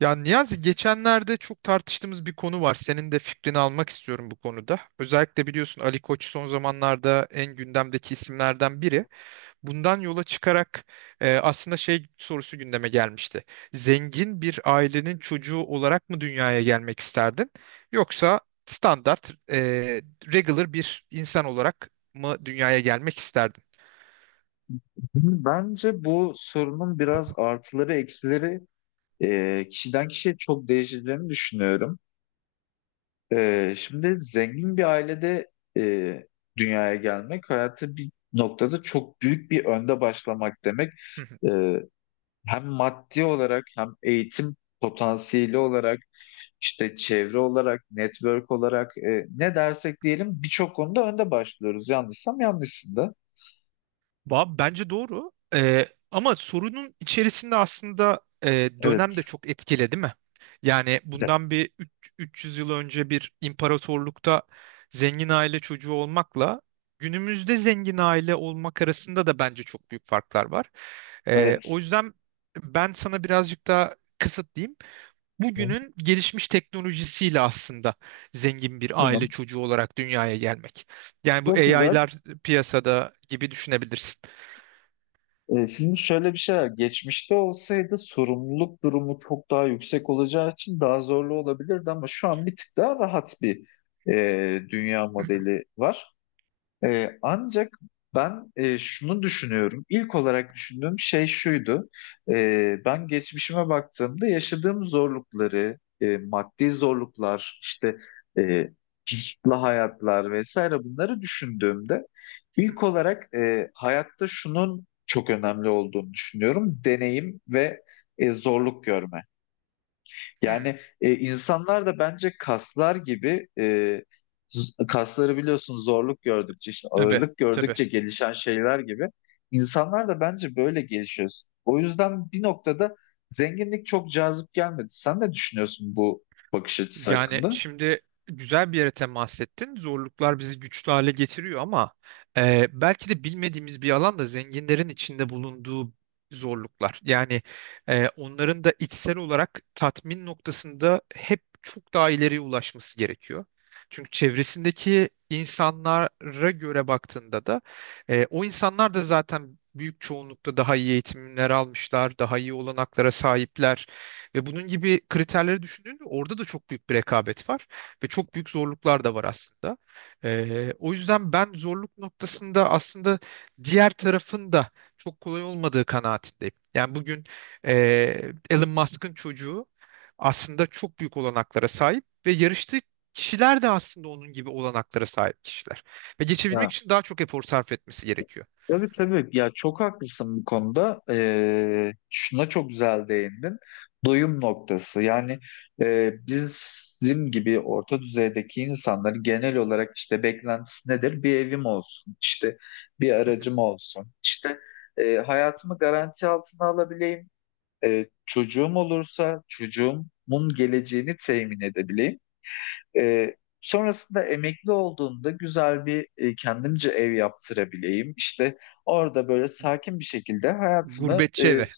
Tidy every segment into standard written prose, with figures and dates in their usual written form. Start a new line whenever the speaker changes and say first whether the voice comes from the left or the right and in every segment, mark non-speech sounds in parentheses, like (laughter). right: Ya Niyazi geçenlerde çok tartıştığımız bir konu var. Senin de fikrini almak istiyorum bu konuda. Özellikle biliyorsun Ali Koç son zamanlarda en gündemdeki isimlerden biri. Bundan yola çıkarak aslında şey sorusu gündeme gelmişti. Zengin bir ailenin çocuğu olarak mı dünyaya gelmek isterdin? Yoksa standart, regular bir insan olarak mı dünyaya gelmek isterdin?
left: Şimdi bence bu sorunun biraz artıları eksileri kişiden kişiye çok değişeceğini düşünüyorum. Şimdi zengin bir ailede e, dünyaya gelmek hayatı bir noktada çok büyük bir önde başlamak demek.
right: Hı.
left: E, Hem maddi olarak hem eğitim potansiyeli olarak işte çevre olarak network olarak ne dersek diyelim birçok konuda önde başlıyoruz. Yanlışsam yanlışsın da.
right: Bence doğru. Ama sorunun içerisinde aslında dönem
left: Evet.
right: de çok etkili, değil mi? Yani bundan bir 300 yıl önce bir imparatorlukta zengin aile çocuğu olmakla günümüzde zengin aile olmak arasında da bence çok büyük farklar var. O
left: Evet.
right: yüzden ben sana birazcık daha kısıtlayayım. Bugünün gelişmiş teknolojisiyle aslında zengin bir aile
left: Tamam.
right: çocuğu olarak dünyaya gelmek. Yani bu
left: Çok güzel.
right: AI'lar piyasada gibi düşünebilirsin.
left: Şimdi şöyle bir şey var. Geçmişte olsaydı sorumluluk durumu çok daha yüksek olacağı için daha zorlu olabilirdi, ama şu an bir tık daha rahat bir dünya modeli var. Ancak ben şunu düşünüyorum. İlk olarak düşündüğüm şey şuydu. Ben geçmişime baktığımda yaşadığım zorlukları, maddi zorluklar, işte e, kısıtlı hayatlar vesaire bunları düşündüğümde ilk olarak hayatta şunun çok önemli olduğunu düşünüyorum. Deneyim ve zorluk görme.
right: Hı.
left: Yani insanlar da bence kaslar gibi, kasları biliyorsun, zorluk gördükçe işte
right: Tabii,
left: ağırlık
right: tabii.
left: gördükçe gelişen şeyler gibi İnsanlar da bence böyle gelişiyor. O yüzden bir noktada zenginlik çok cazip gelmedi. Sen ne düşünüyorsun bu bakış açısı
right: Yani
left: hakkında?
right: şimdi güzel bir yere temas ettin. Zorluklar bizi güçlü hale getiriyor ama belki de bilmediğimiz bir alan da zenginlerin içinde bulunduğu zorluklar. Yani onların da içsel olarak tatmin noktasında hep çok daha ileriye ulaşması gerekiyor. Çünkü çevresindeki insanlara göre baktığında da o insanlar da zaten büyük çoğunlukla daha iyi eğitimler almışlar, daha iyi olanaklara sahipler. Ve bunun gibi kriterleri düşündüğünde orada da çok büyük bir rekabet var ve çok büyük zorluklar da var aslında. O yüzden ben zorluk noktasında aslında diğer tarafın da çok kolay olmadığı kanaatindeyim. Yani bugün Elon Musk'ın çocuğu aslında çok büyük olanaklara sahip ve yarıştığı kişiler de aslında onun gibi olanaklara sahip kişiler. Ve geçebilmek için daha çok efor sarf etmesi gerekiyor.
left: Tabii, tabii ya, çok haklısın bu konuda. Şuna çok güzel değindin. Doyum noktası. Yani bizim gibi orta düzeydeki insanların genel olarak işte beklentisi nedir? Bir evim olsun, işte bir
right: Hı hı.
left: aracım olsun, işte hayatımı garanti altına alabileyim, çocuğum olursa çocuğumun geleceğini temin edebileyim. Sonrasında emekli olduğumda güzel bir kendimce ev yaptırabileyim. İşte orada böyle sakin bir şekilde hayatımı
right: Gurbetçi evi.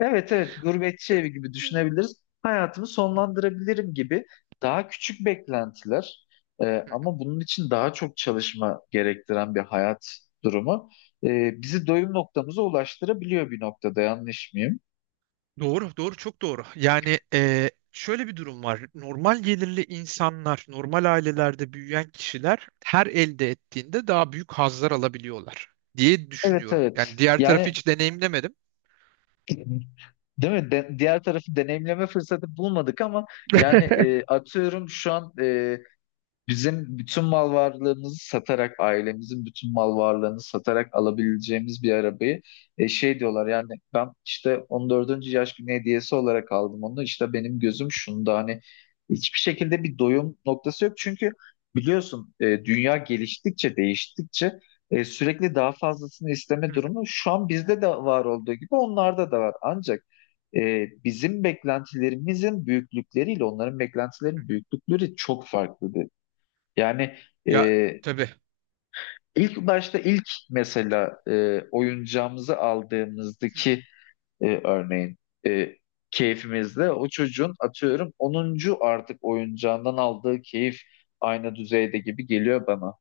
left: evet, evet, gurbetçi evi gibi düşünebiliriz. Hayatımı sonlandırabilirim gibi daha küçük beklentiler,
right: Hı.
left: ama bunun için daha çok çalışma gerektiren bir hayat durumu bizi doyum noktamıza ulaştırabiliyor bir noktada, yanlış mıyım?
right: Doğru, doğru, çok doğru. Yani şöyle bir durum var. Normal gelirli insanlar, normal ailelerde büyüyen kişiler her elde ettiğinde daha büyük hazlar alabiliyorlar diye
left: Evet,
right: düşünüyorum.
left: evet.
right: Yani diğer tarafı
left: Yani...
right: hiç deneyimlemedim.
left: (laughs) Değil mi? Diğer tarafı deneyimleme fırsatı bulmadık, ama yani, atıyorum şu an bizim bütün mal varlığımızı satarak, ailemizin bütün mal varlığını satarak alabileceğimiz bir arabayı, şey diyorlar yani, ben işte 14. yaş günü hediyesi olarak aldım onu. İşte benim gözüm şunda, hani hiçbir şekilde bir doyum noktası yok. Çünkü biliyorsun, dünya geliştikçe, değiştikçe, sürekli daha fazlasını isteme
right: Hı hı,
left: durumu şu an bizde de var olduğu gibi onlarda da var. Ancak bizim beklentilerimizin büyüklükleriyle onların
right: hı
left: beklentilerinin
right: hı.
left: büyüklükleri çok farklı. Yani,
right: Ya
left: e,
right: tabii.
left: ilk başta, ilk mesela oyuncağımızı
right: Hı hı.
left: aldığımızdaki örneğin e, keyfimizde o çocuğun atıyorum 10. artık oyuncağından aldığı keyif aynı düzeyde gibi geliyor bana.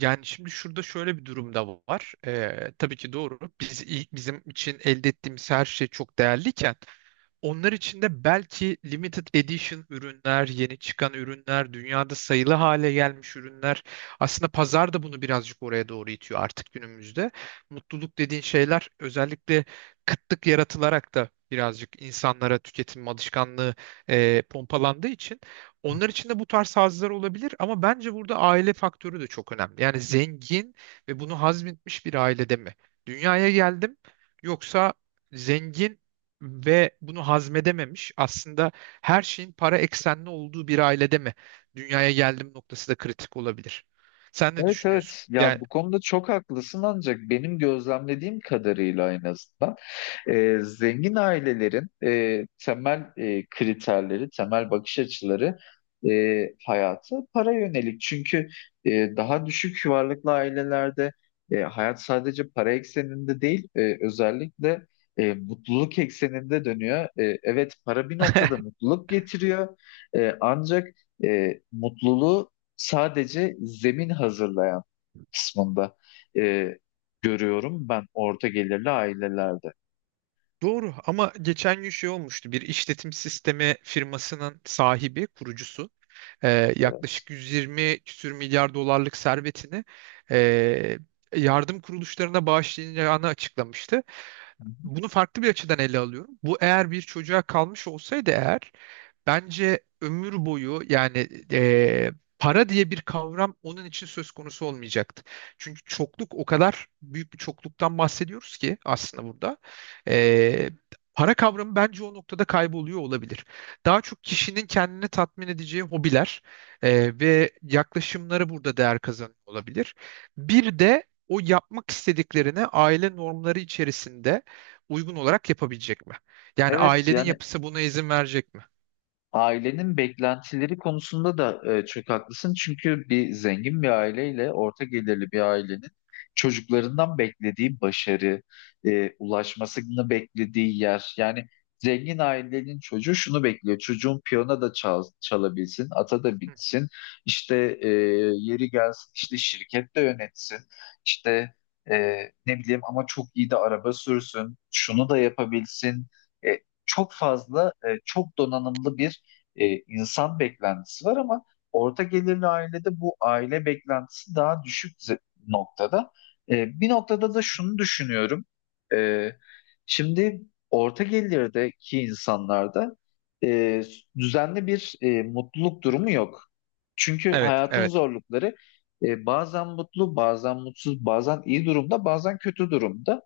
right: Yani şimdi şurada şöyle bir durum da var. Tabii ki doğru. Biz ilk bizim için elde ettiğimiz her şey çok değerliyken onlar için de belki limited edition ürünler, yeni çıkan ürünler, dünyada sayılı hale gelmiş ürünler. Aslında pazar da bunu birazcık oraya doğru itiyor artık günümüzde. Mutluluk dediğin şeyler özellikle kıtlık yaratılarak da birazcık insanlara tüketim alışkanlığı pompalandığı için onlar için de bu tarz hazlar olabilir ama bence burada aile faktörü de çok önemli. Yani zengin ve bunu hazmetmiş bir ailede mi dünyaya geldim, yoksa zengin ve bunu hazmedememiş, aslında her şeyin para eksenli olduğu bir ailede mi dünyaya geldim noktası da kritik olabilir. Sen ne
left: Evet,
right: düşünüyorsun?
left: evet ya,
right: Yani
left: bu konuda çok haklısın, ancak benim gözlemlediğim kadarıyla en azından. Zengin ailelerin temel kriterleri, temel bakış açıları hayatı para yönelik. Çünkü daha düşük varlıklı ailelerde hayat sadece para ekseninde değil, özellikle mutluluk ekseninde dönüyor. Evet, para bir noktada
right: (laughs)
left: mutluluk getiriyor. Ancak mutluluğu sadece zemin hazırlayan kısmında e, görüyorum ben orta gelirli ailelerde.
right: doğru ama geçen gün şey olmuştu. Bir işletim sistemi firmasının sahibi, kurucusu yaklaşık 120 küsür milyar dolarlık servetini e, yardım kuruluşlarına bağışlayacağını açıklamıştı. Bunu farklı bir açıdan ele alıyorum. Bu eğer bir çocuğa kalmış olsaydı eğer bence ömür boyu yani eee, para diye bir kavram onun için söz konusu olmayacaktı. Çünkü çokluk o kadar büyük bir çokluktan bahsediyoruz ki aslında burada. Eee, Para kavramı bence o noktada kayboluyor olabilir. Daha çok kişinin kendini tatmin edeceği hobiler ve yaklaşımları burada değer kazanıyor olabilir. Bir de o yapmak istediklerine aile normları içerisinde uygun olarak yapabilecek mi? Yani
left: Evet,
right: ailenin
left: yani
right: yapısı buna izin verecek mi?
left: ailenin beklentileri konusunda da çok haklısın. Çünkü bir zengin bir aileyle orta gelirli bir ailenin çocuklarından beklediği başarı, ulaşmasını beklediği yer. Yani zengin ailenin çocuğu şunu bekliyor. Çocuğun piyano da çalabilsin, ata da
right: Hı,
left: bitsin. İşte yeri gelsin, işte şirket de yönetsin. İşte e, ne bileyim, ama çok iyi de araba sürsün. Şunu da yapabilsin. E, Çok fazla çok donanımlı bir insan beklentisi var, ama orta gelirli ailede bu aile beklentisi daha düşük noktada. Bir noktada da şunu düşünüyorum. E, Şimdi orta gelirdeki insanlarda e, düzenli bir mutluluk
right: hı, hı.
left: durumu yok. Çünkü
right: Evet,
left: hayatın
right: evet.
left: zorlukları, bazen mutlu, bazen mutsuz, bazen iyi durumda, bazen kötü durumda.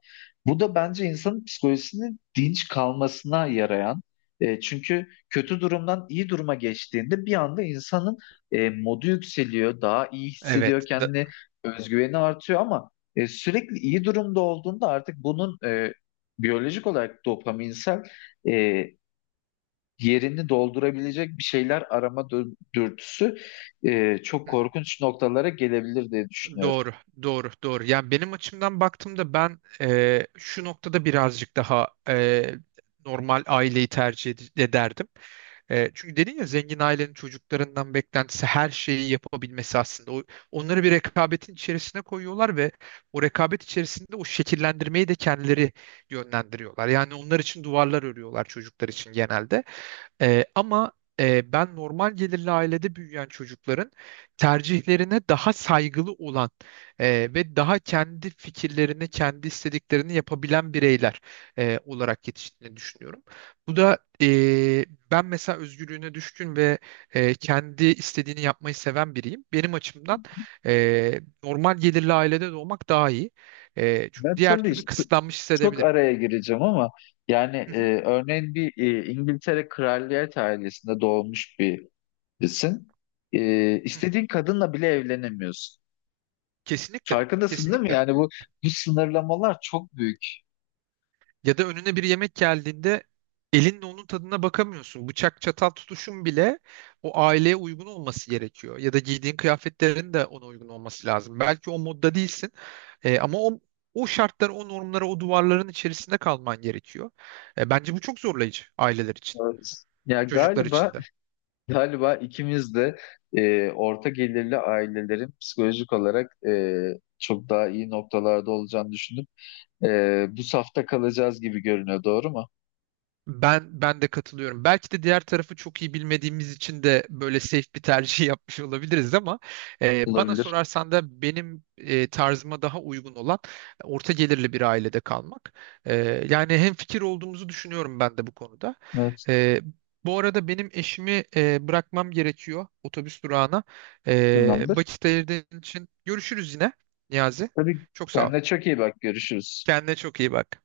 left: Bu da bence insanın psikolojisinin dinç kalmasına yarayan. Çünkü kötü durumdan iyi duruma geçtiğinde bir anda insanın modu yükseliyor, daha iyi hissediyor
right: Evet. Da-
left: kendini, özgüveni artıyor, ama sürekli iyi durumda olduğunda artık bunun biyolojik olarak dopaminsel e, yerini doldurabilecek bir şeyler arama dürtüsü çok
right: Hı.
left: korkunç noktalara gelebilir diye düşünüyorum.
right: Doğru, doğru, doğru. Yani benim açımdan baktığımda ben şu noktada birazcık daha normal aileyi tercih ederdim. Çünkü dedin ya zengin ailenin çocuklarından beklentisi her şeyi yapabilmesi aslında. O, onları bir rekabetin içerisine koyuyorlar ve o rekabet içerisinde o şekillendirmeyi de kendileri yönlendiriyorlar. Yani onlar için duvarlar örüyorlar çocuklar için genelde. Ama ben normal gelirli ailede büyüyen çocukların tercihlerine daha saygılı olan ve daha kendi fikirlerini, kendi istediklerini yapabilen bireyler olarak yetiştiğini düşünüyorum. Bu da ben mesela özgürlüğüne düşkün ve kendi istediğini yapmayı seven biriyim. Benim açımdan normal gelirli ailede doğmak daha iyi. Çünkü
left: Ben
right: diğer
left: tabii
right: türlü
left: işte
right: kısıtlanmış
left: çok
right: hissedebilirim.
left: araya gireceğim ama yani,
right: Hı hı,
left: örneğin bir İngiltere kraliyet ailesinde doğmuş bir... Sen
right: hı hı.
left: istediğin kadınla bile evlenemiyorsun.
right: Kesinlikle,
left: Farkındasın değil mi?
right: kesinlikle.
left: Yani bu sınırlamalar çok büyük.
right: Ya da önüne bir yemek geldiğinde elinle onun tadına bakamıyorsun. Bıçak çatal tutuşun bile o aileye uygun olması gerekiyor. Ya da giydiğin kıyafetlerin de ona uygun olması lazım. Belki o modda değilsin ama o şartlara, o normlara, o duvarların içerisinde kalman gerekiyor. Bence bu çok zorlayıcı aileler için,
left: Evet. Ya
right: çocuklar
left: galiba
right: için de.
left: galiba ikimiz de orta gelirli ailelerin psikolojik olarak çok daha iyi noktalarda olacağını düşünüp bu safta kalacağız gibi görünüyor. Doğru mu?
right: Ben de katılıyorum. Belki de diğer tarafı çok iyi bilmediğimiz için de böyle safe bir tercih (laughs) yapmış olabiliriz ama bana
left: Olabilir.
right: sorarsan da benim tarzıma daha uygun olan orta gelirli bir ailede kalmak. E, Yani hemfikir olduğumuzu düşünüyorum ben de bu konuda.
left: Evet.
right: E, Bu arada benim eşimi bırakmam gerekiyor otobüs durağına.
left: Tamamdır.
right: Vakit ayırdığın için görüşürüz yine Niyazi.
left: Tabii,
right: Çok sağ ol.
left: kendine çok iyi bak. Görüşürüz.
right: Kendine çok iyi bak.